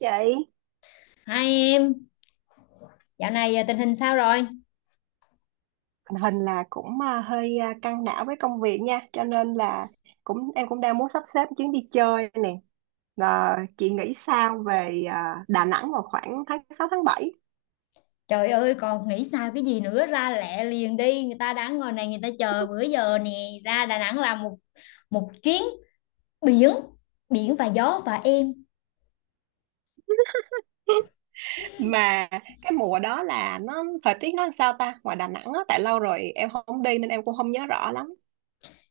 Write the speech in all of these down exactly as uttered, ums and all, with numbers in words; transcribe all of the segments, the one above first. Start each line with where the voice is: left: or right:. right: Chị,
left: Hai em, dạo này à, tình hình sao rồi?
right: tình hình là cũng à, hơi à, căng não với công việc nha, cho nên là cũng em cũng đang muốn sắp xếp chuyến đi chơi nè. Và chị nghĩ sao về à, Đà Nẵng vào khoảng tháng sáu tháng bảy?
left: Trời ơi, còn nghĩ sao cái gì nữa ra lẹ liền đi, người ta đang ngồi này người ta chờ bữa giờ nè, ra Đà Nẵng làm một một chuyến biển, biển và gió và em.
right: Mà cái mùa đó là nó thời tiết nó làm sao ta, ngoài Đà Nẵng á? Tại lâu rồi em không đi nên em cũng không nhớ rõ lắm.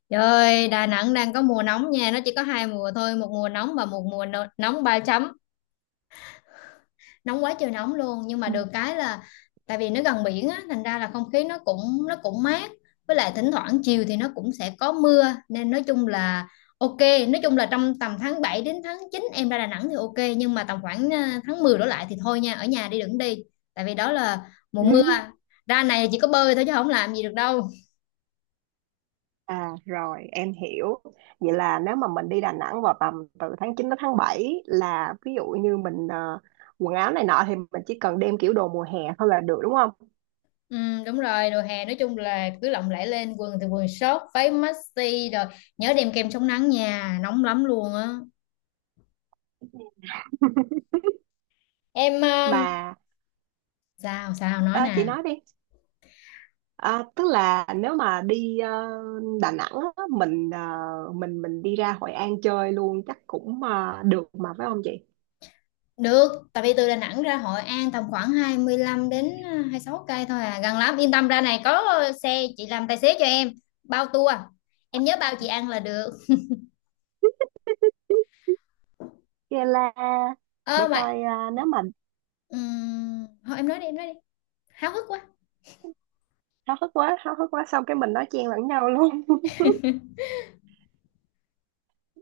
left: Trời ơi, Đà Nẵng đang có mùa nóng nha, nó chỉ có hai mùa thôi, một mùa nóng và một mùa no- nóng ba chấm. Nóng quá trời nóng luôn nhưng mà được cái là tại vì nó gần biển á thành ra là không khí nó cũng nó cũng mát, với lại thỉnh thoảng chiều thì nó cũng sẽ có mưa nên nói chung là ok. Nói chung là trong tầm tháng bảy đến tháng chín em ra Đà Nẵng thì ok, nhưng mà tầm khoảng à, tháng mười đổ lại thì thôi nha, ở nhà đi đừng đi, tại vì đó là mùa mưa.
right: Ừ.
left: Ra này chỉ có bơi thôi chứ không làm gì được đâu.
right: À rồi, em hiểu. Vậy là nếu mà mình đi Đà Nẵng vào tầm từ tháng chín đến tháng bảy, là ví dụ như mình ờ, quần áo này nọ thì mình chỉ cần đem kiểu đồ mùa hè thôi là được, đúng không?
left: Ừ, đúng rồi, đồ hè nói chung là cứ lộng lẫy lên, quần thì quần short, váy maxi rồi. Nhớ đem kem chống nắng nha, nóng lắm luôn á. Em ờ,
right: Mà
left: sao sao nói
right: ờ, chị
left: nè.
right: nói đi. Ờ, tức là nếu mà đi ờ, Đà Nẵng á, mình ờ, mình mình đi ra Hội An chơi luôn chắc cũng ờ, được mà, phải không chị?
left: Được, tại vì từ Đà Nẵng ra Hội An tầm khoảng hai mươi lăm đến ờ, hai mươi sáu cây thôi à, gần lắm, yên tâm, ra này có ờ, xe chị làm tài xế cho em, bao tour, em nhớ bao chị ăn là được.
right: Vậy là để
left: Ơ mà
right: coi ờ, nếu mà
left: ừm, thôi em nói đi em nói đi, háo hức quá.
right: háo hức quá, háo hức quá xong cái mình nói chen lẫn nhau luôn.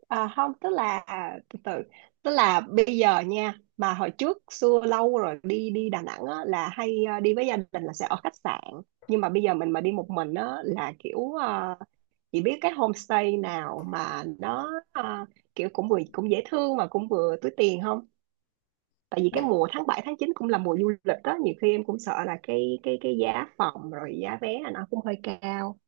right: À, không, tức là từ từ, tức là bây giờ nha, mà hồi trước xưa lâu rồi đi đi Đà Nẵng á, là hay ờ, đi với gia đình là sẽ ở khách sạn, nhưng mà bây giờ mình mà đi một mình á, là kiểu ờ, chỉ biết cái homestay nào mà nó ờ, kiểu cũng vừa cũng dễ thương mà cũng vừa túi tiền không. Tại vì cái
left: Đà,
right: mùa tháng bảy tháng chín cũng là mùa du lịch đó, nhiều khi em cũng sợ là cái cái cái giá phòng rồi giá vé là nó cũng hơi cao.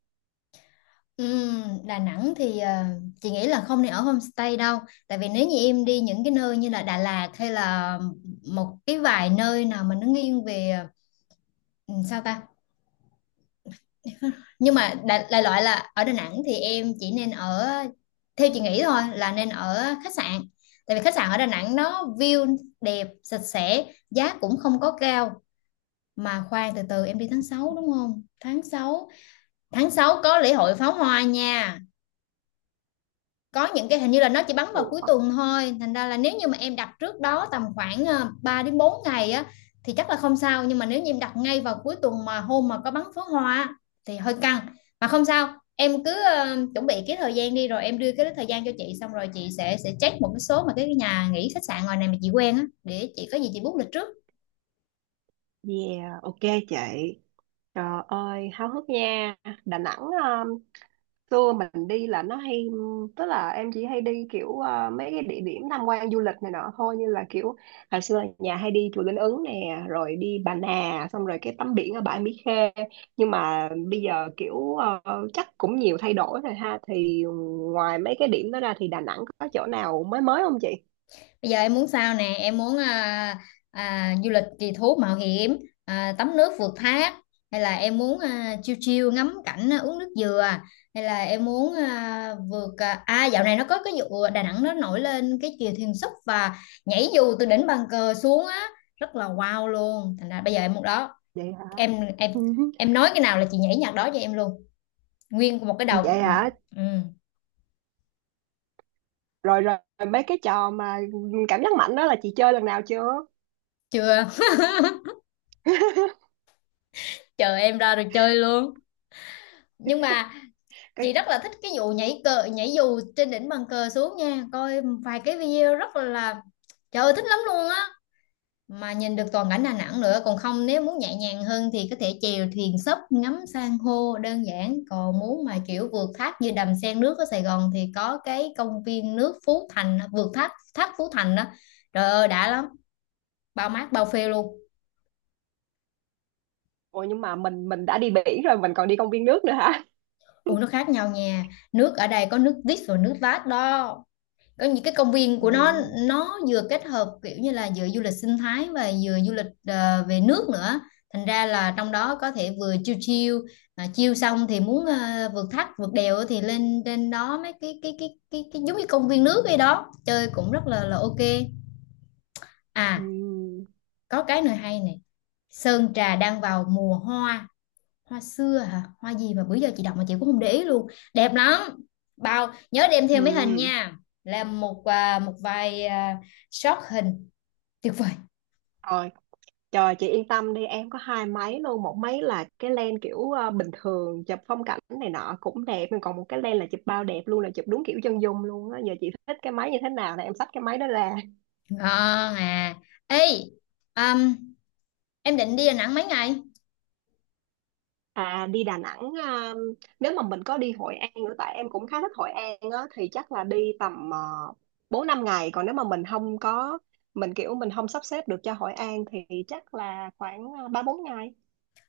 left: ừm, Đà Nẵng thì ờ, chị nghĩ là không nên ở homestay đâu, tại vì nếu như em đi những cái nơi như là Đà Lạt hay là một cái vài nơi nào mà nó nghiêng về ừ, sao ta, nhưng mà đại, đại loại là ở Đà Nẵng thì em chỉ nên ở, theo chị nghĩ thôi, là nên ở khách sạn, tại vì khách sạn ở Đà Nẵng nó view đẹp, sạch sẽ, giá cũng không có cao. Mà khoan, từ từ, em đi tháng sáu đúng không? Tháng sáu, tháng sáu có lễ hội pháo hoa nha. Có những cái hình như là nó chỉ bắn vào
right: Ủa,
left: cuối tuần thôi, thành ra là nếu như mà em đặt trước đó tầm khoảng ờ, ba đến bốn ngày á thì chắc là không sao, nhưng mà nếu như em đặt ngay vào cuối tuần mà hôm mà có bắn pháo hoa thì hơi căng. Mà không sao, em cứ ờ, chuẩn bị cái thời gian đi rồi em đưa cái thời gian cho chị, xong rồi chị sẽ sẽ check một cái số mà cái nhà nghỉ khách sạn ngoài này mà chị quen á, để chị có gì chị book lịch trước.
right: yeah, ok chị. Trời ơi, háo hức nha. Đà Nẵng, um, xưa mình đi là nó hay, tức là em chỉ hay đi kiểu uh, mấy cái địa điểm tham quan du lịch này nọ thôi, như là kiểu hồi xưa là nhà hay đi chùa Linh Ứng nè, rồi đi Bà Nà, xong rồi cái tắm biển ở bãi Mỹ Khê. Nhưng mà bây giờ kiểu uh, chắc cũng nhiều thay đổi rồi ha. Thì ngoài mấy cái điểm đó ra thì Đà Nẵng có chỗ nào mới mới không chị?
left: Bây giờ em muốn sao nè, em muốn à, à, du lịch kỳ thú mạo hiểm, à, tắm nước vượt thác, hay là em muốn à, chiêu chiêu ngắm cảnh, à, uống nước dừa, hay là em muốn à, vượt à, à dạo này nó có cái vụ Đà Nẵng nó nổi lên cái chèo thuyền súp và nhảy dù từ đỉnh bàn cờ xuống á, rất là wow luôn. Thành ra bây giờ em muốn đó,
right: Vậy hả?
left: em em
right: Ừ.
left: em nói cái nào là chị nhảy nhạc đó cho em luôn, nguyên một cái đầu.
right: Vậy
left: Ừ,
right: hả?
left: ừ,
right: Rồi rồi, mấy cái trò mà cảm giác mạnh đó là chị chơi lần nào chưa?
left: chưa, chờ em ra rồi chơi luôn. Nhưng mà
right: Có.
left: chị rất là thích cái vụ nhảy cờ nhảy dù trên đỉnh bàn cờ xuống nha, coi vài cái video rất là, trời ơi thích lắm luôn á, mà nhìn được toàn cảnh Đà Nẵng nữa. Còn không, nếu muốn nhẹ nhàng hơn thì có thể chèo thuyền sấp ngắm san hô đơn giản, còn muốn mà kiểu vượt thác như Đầm Sen nước ở Sài Gòn thì có cái công viên nước Phú Thành, vượt thác thác Phú Thành đó, trời ơi đã lắm, bao mát bao phê luôn.
right: Ủa nhưng mà mình mình đã đi biển rồi mình còn đi công viên nước nữa hả?
left: Ủa, nó khác nhau nha, nước ở đây có nước vít và nước lát đó, có những cái công viên của nó
right: Ừ.
left: nó vừa kết hợp kiểu như là vừa du lịch sinh thái và vừa du lịch ờ, về nước nữa, thành ra là trong đó có thể vừa chiêu chiêu, mà chiêu xong thì muốn ờ, vượt thác vượt đèo thì lên trên đó mấy cái cái cái cái, cái giống như công viên nước vậy đó, chơi cũng rất là là ok. À,
right: Ừ.
left: có cái nữa hay này, Sơn Trà đang vào mùa hoa, hoa xưa hả, hoa gì mà bữa giờ chị đọc mà chị cũng không để ý luôn, đẹp lắm, bao nhớ đem
right: Ừ.
left: theo mấy hình nha, làm một à, một vài à, shot hình tuyệt vời.
right: Rồi, trời, chị yên tâm đi, em có hai máy luôn. Một máy là cái lens kiểu ờ, bình thường chụp phong cảnh này nọ cũng đẹp, nhưng còn một cái lens là chụp bao đẹp luôn, là chụp đúng kiểu chân dung luôn á. Giờ chị thích cái máy như thế nào là em xách cái máy đó ra.
left: Ngon à. Ê, um, em định đi Đà Nẵng mấy ngày?
right: À, đi Đà Nẵng à, nếu mà mình có đi Hội An nữa, tại em cũng khá thích Hội An á, thì chắc là đi tầm uh, bốn năm ngày. Còn nếu mà mình không có, mình kiểu mình không sắp xếp được cho Hội An thì chắc là khoảng à, ba bốn ngày.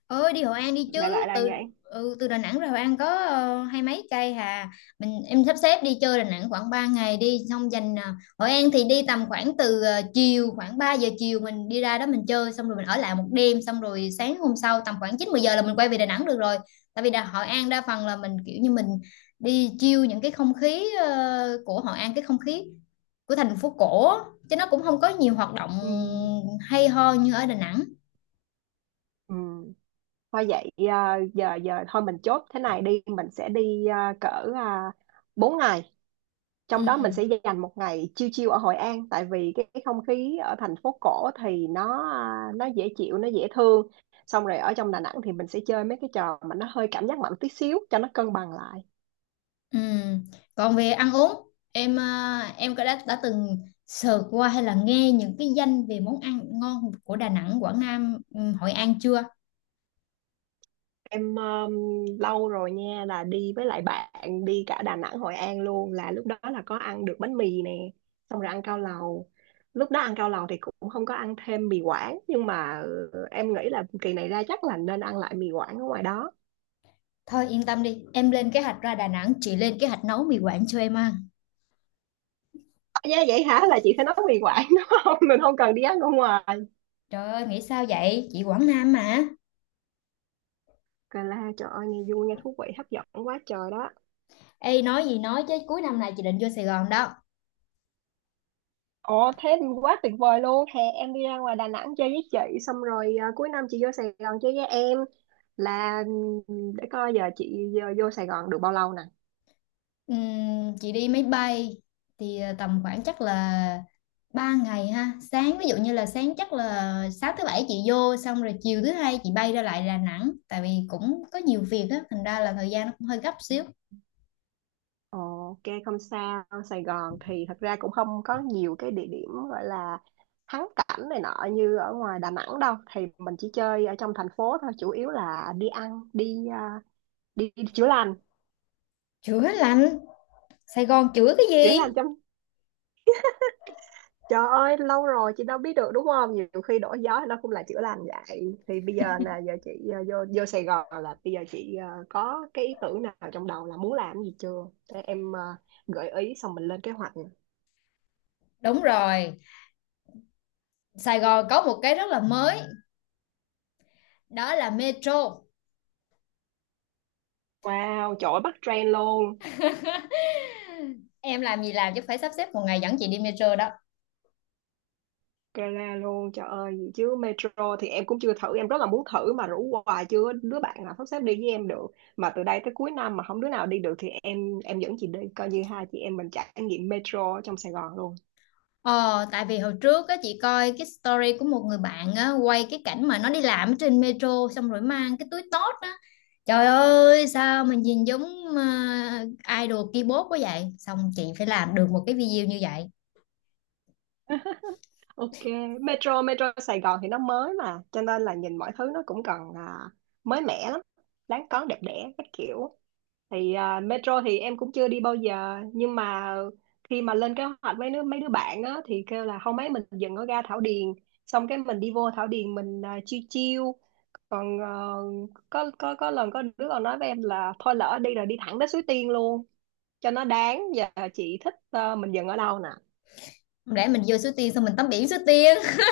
left: Ơi, đi Hội An đi
right: Đại
left: chứ,
right: loại là
left: từ,
right: vậy.
left: ừ, từ Đà Nẵng ra Hội An có ờ, hai mấy cây hà, mình em sắp xếp đi chơi Đà Nẵng khoảng ba ngày đi, xong dành ờ, Hội An thì đi tầm khoảng từ ờ, chiều, khoảng ba giờ chiều mình đi ra đó mình chơi, xong rồi mình ở lại một đêm, xong rồi sáng hôm sau tầm khoảng chín mười giờ là mình quay về Đà Nẵng được rồi, tại vì Đà Hội An đa phần là mình kiểu như mình đi chiêu những cái không khí ờ, của Hội An, cái không khí của thành phố cổ á, chứ nó cũng không có nhiều hoạt động
right: Ừ.
left: hay ho như ở Đà Nẵng.
right: Ừ. Thôi vậy à, giờ giờ thôi mình chốt thế này đi, mình sẽ đi à, cỡ uh, bốn ngày.
left: Ừ.
right: Trong đó mình sẽ dành một ngày chill chill ở Hội An, tại vì cái, cái không khí ở thành phố cổ thì nó à, nó dễ chịu, nó dễ thương. Xong rồi ở trong Đà Nẵng thì mình sẽ chơi mấy cái trò mà nó hơi cảm giác mạnh tí xíu cho nó cân bằng lại.
left: Ừ. Còn về ăn uống, em à, em có đã đã từng sờ qua hay là nghe những cái danh về món ăn ngon của Đà Nẵng, Quảng Nam, ừ, Hội An chưa?
right: Em um, lâu rồi nha, là đi với lại bạn, đi cả Đà Nẵng Hội An luôn, là lúc đó là có ăn được bánh mì nè, xong rồi ăn cao lầu. Lúc đó ăn cao lầu thì cũng không có ăn thêm mì Quảng, nhưng mà ừ, em nghĩ là kỳ này ra chắc là nên ăn lại mì Quảng ở ngoài đó.
left: Thôi yên tâm đi, em lên kế hoạch ra Đà Nẵng, chị lên kế hoạch nấu mì Quảng cho em ăn.
right: Dạ, vậy hả, là chị phải nấu mì Quảng đúng không? Mình không cần đi ăn ở ngoài.
left: Trời ơi, nghĩ sao vậy? Chị Quảng Nam mà.
right: Cà la, trời ơi, nghe vui, nghe thú vị hấp dẫn quá trời đó.
left: Ê, nói gì nói chứ cuối năm này chị định vô Sài Gòn đó.
right: Ồ thế thì quá tuyệt vời luôn. Hè em đi ra ngoài Đà Nẵng chơi với chị, xong rồi à, cuối năm chị vô Sài Gòn chơi với em. Là ừm, để coi giờ chị vô, vô Sài Gòn được bao lâu nè.
left: Ừm, chị đi máy bay thì ờ, tầm khoảng chắc là ba ngày ha, sáng ví dụ như là sáng chắc là sáng thứ bảy chị vô, xong rồi chiều thứ hai chị bay ra lại Đà Nẵng, tại vì cũng có nhiều việc á, thành ra là thời gian nó cũng hơi gấp xíu.
right: Ồ, ok không sao. Sài Gòn thì thật ra cũng không có nhiều cái địa điểm gọi là thắng cảnh này nọ như ở ngoài Đà Nẵng đâu. Thì mình chỉ chơi ở trong thành phố thôi. Chủ yếu là đi ăn, đi à, đi, đi chữa lành.
left: Chữa lành, Sài Gòn chữa cái
right: Chữa
left: gì?
right: lành trong, trời ơi, lâu rồi chị đâu biết được đúng không, nhiều khi đổi gió nó cũng là chữa lành. Vậy thì bây giờ là giờ chị ờ, vô vô Sài Gòn là bây giờ chị ờ, có cái ý tưởng nào trong đầu là muốn làm cái gì chưa, để em ờ, gợi ý xong mình lên kế hoạch nha.
left: Đúng rồi, Sài Gòn có một cái rất là mới, đó là metro.
right: Wow, trời ơi, bắt trend luôn.
left: Em làm gì làm chứ phải sắp xếp một ngày dẫn chị đi metro đó.
right: Gala luôn, trời ơi, gì chứ metro thì em cũng chưa thử, em rất là muốn thử mà rủ hoài chưa có đứa bạn nào sắp xếp đi với em được. Mà từ đây tới cuối năm mà không đứa nào đi được thì em em dẫn chị đi, coi như hai chị em mình trải nghiệm metro ở trong Sài Gòn luôn.
left: Ờ, tại vì hồi trước á, chị coi cái story của một người bạn á, quay cái cảnh mà nó đi làm ở trên metro, xong rồi mang cái túi tót á. Trời ơi, sao mình nhìn giống uh, idol keyboard quá vậy? Xong chị phải làm được một cái video như vậy.
right: Ok, Metro Metro Sài Gòn thì nó mới mà, cho nên là nhìn mọi thứ nó cũng còn à, mới mẻ lắm, đáng có đẹp đẽ các kiểu. Thì à, Metro thì em cũng chưa đi bao giờ, nhưng mà khi mà lên kế hoạch với đứa, mấy đứa bạn á thì kêu là không, mấy mình dừng ở ga Thảo Điền, xong cái mình đi vô Thảo Điền mình à, chiêu chill. Còn ờ, có có có lần có đứa còn nói với em là thôi lỡ đi rồi đi thẳng tới Suối Tiên luôn, cho nó đáng. Giờ chị thích ờ, mình dừng ở đâu
left: Không lẽ mình vô Suối Tiên xong mình tắm biển Suối Tiên?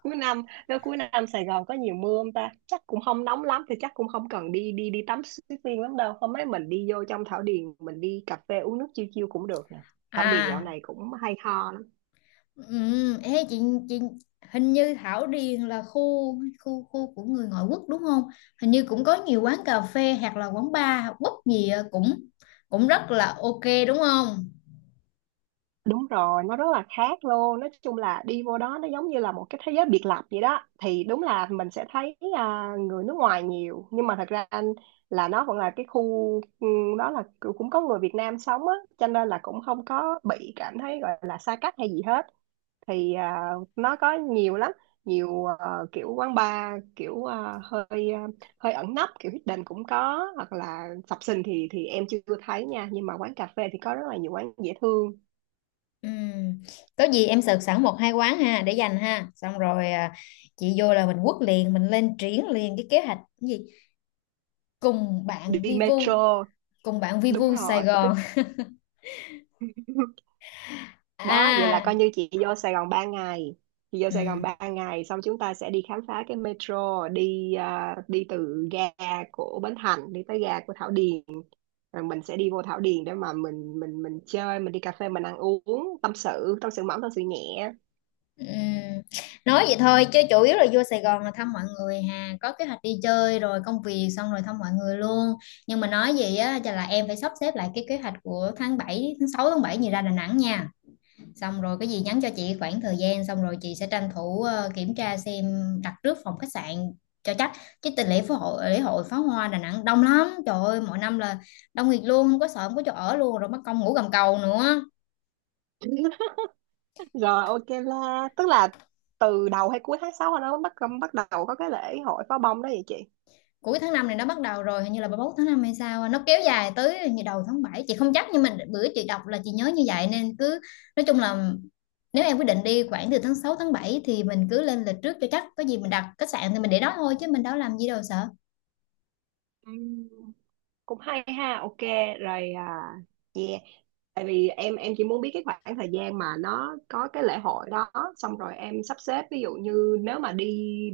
right: cuối năm? Nếu cuối năm Sài Gòn có nhiều mưa không ta, chắc cũng không nóng lắm thì chắc cũng không cần đi đi đi tắm suối tiên lắm đâu. Hôm ấy mình đi vô trong Thảo Điền mình đi cà phê uống nước chiêu chiêu cũng được nè. Thảo Điền dạo
left: À,
right: này cũng hay ho lắm.
left: ừ, ê, chị, chị hình như Thảo Điền là khu khu khu của người ngoại quốc đúng không? Hình như cũng có nhiều quán cà phê hoặc là quán bar, quất gì á, cũng cũng rất là ok đúng không?
right: Đúng rồi, nó rất là khác luôn, nói chung là đi vô đó nó giống như là một cái thế giới biệt lập vậy đó. Thì đúng là mình sẽ thấy à, người nước ngoài nhiều, nhưng mà thật ra anh là nó vẫn là cái khu, ừ, đó là cũng có người Việt Nam sống á cho nên là cũng không có bị cảm thấy gọi là xa cách hay gì hết. Thì à, nó có nhiều lắm, nhiều ờ, kiểu quán bar kiểu ờ, hơi ờ, hơi ẩn nấp kiểu hidden cũng có, hoặc là sập sình thì thì em chưa thấy nha, nhưng mà quán cà phê thì có rất là nhiều quán dễ thương.
left: Ừ. Có gì em search sẵn một hai quán ha, để dành ha, xong rồi à, chị vô là mình quất liền, mình lên triển liền cái kế hoạch, cái gì cùng bạn
right: Đi
left: vi vu,
right: metro,
left: cùng bạn vi
right: đúng
left: vu Sài
right: rồi tức
left: Gòn.
right: đó. Vậy là
left: À,
right: coi như chị vô Sài Gòn ba ngày, chị vô
left: ừ.
right: Sài Gòn ba ngày xong chúng ta sẽ đi khám phá cái metro, đi à, đi từ ga của Bến Thành đi tới ga của Thảo Điền, rồi mình sẽ đi vô Thảo Điền để mà mình mình mình chơi, mình đi cà phê, mình ăn uống, tâm sự, tâm sự mỏng, tâm sự nhẹ.
left: Ừ. Nói vậy thôi chứ chủ yếu là vô Sài Gòn là thăm mọi người hà, có kế hoạch đi chơi rồi công việc xong rồi thăm mọi người luôn. Nhưng mà nói gì á, chắc là em phải sắp xếp lại cái kế hoạch của tháng bảy, tháng sáu tháng bảy gì ra Đà Nẵng nha, xong rồi cái gì nhắn cho chị khoảng thời gian, xong rồi chị sẽ tranh thủ ờ, kiểm tra xem, đặt trước phòng khách sạn cho chắc, chứ tình lễ phó hội lễ hội pháo hoa Đà Nẵng đông lắm, trời ơi mỗi năm là đông nghịt luôn, không có sợ không có chỗ ở luôn, rồi mất công ngủ gầm cầu nữa.
right: Rồi ok, là tức là từ đầu hay cuối tháng sáu nó bắt bắt đầu có cái lễ hội pháo bông đó vậy chị?
left: Cuối tháng năm này nó bắt đầu rồi, hình như là ba mươi mốt tháng năm hay sao á, nó kéo dài tới hình như đầu tháng bảy, chị không chắc, nhưng mà bữa chị đọc là chị nhớ như vậy. Nên cứ nói chung là nếu em quyết định đi khoảng từ tháng sáu tháng bảy thì mình cứ lên lịch trước cho chắc, có gì mình đặt khách sạn thì mình để đó thôi chứ mình đâu làm gì đâu, sợ.
right: Ừm, cũng hay ha, ok rồi à, yeah. Tại vì em em chỉ muốn biết cái khoảng thời gian mà nó có cái lễ hội đó, xong rồi em sắp xếp, ví dụ như nếu mà đi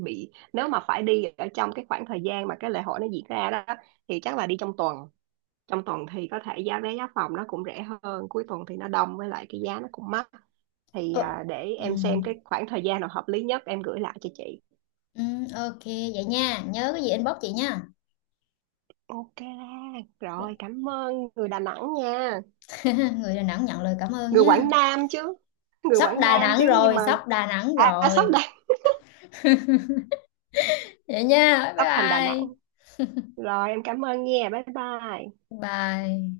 right: bị nếu mà phải đi ở trong cái khoảng thời gian mà cái lễ hội nó diễn ra đó, thì chắc là đi trong tuần. Trong tuần thì có thể giá vé giá phòng nó cũng rẻ hơn, cuối tuần thì nó đông với lại cái giá nó cũng mắc. Thì
left: Ờ,
right: à, để
left: ừ.
right: em xem cái khoảng thời gian nào hợp lý nhất em gửi lại cho chị.
left: Ừ, ok vậy nha, nhớ cái gì inbox chị nha.
right: Ok rồi, cảm ơn người Đà Nẵng nha.
left: Người Đà Nẵng nhận lời cảm ơn
right: Người
left: nha.
right: Quảng Nam chứ, người
left: Sắp
right: Quảng
left: Đà
right: Nam
left: Nẵng
right: chứ, nhưng
left: rồi,
right: mà
left: sắp Đà Nẵng
right: à, à, sắp
left: rồi.
right: đây,
left: Vậy nha, bye
right: sắp thành Đà
left: bye.
right: Nẵng rồi. Em cảm ơn nha, bye bye.
left: Bye.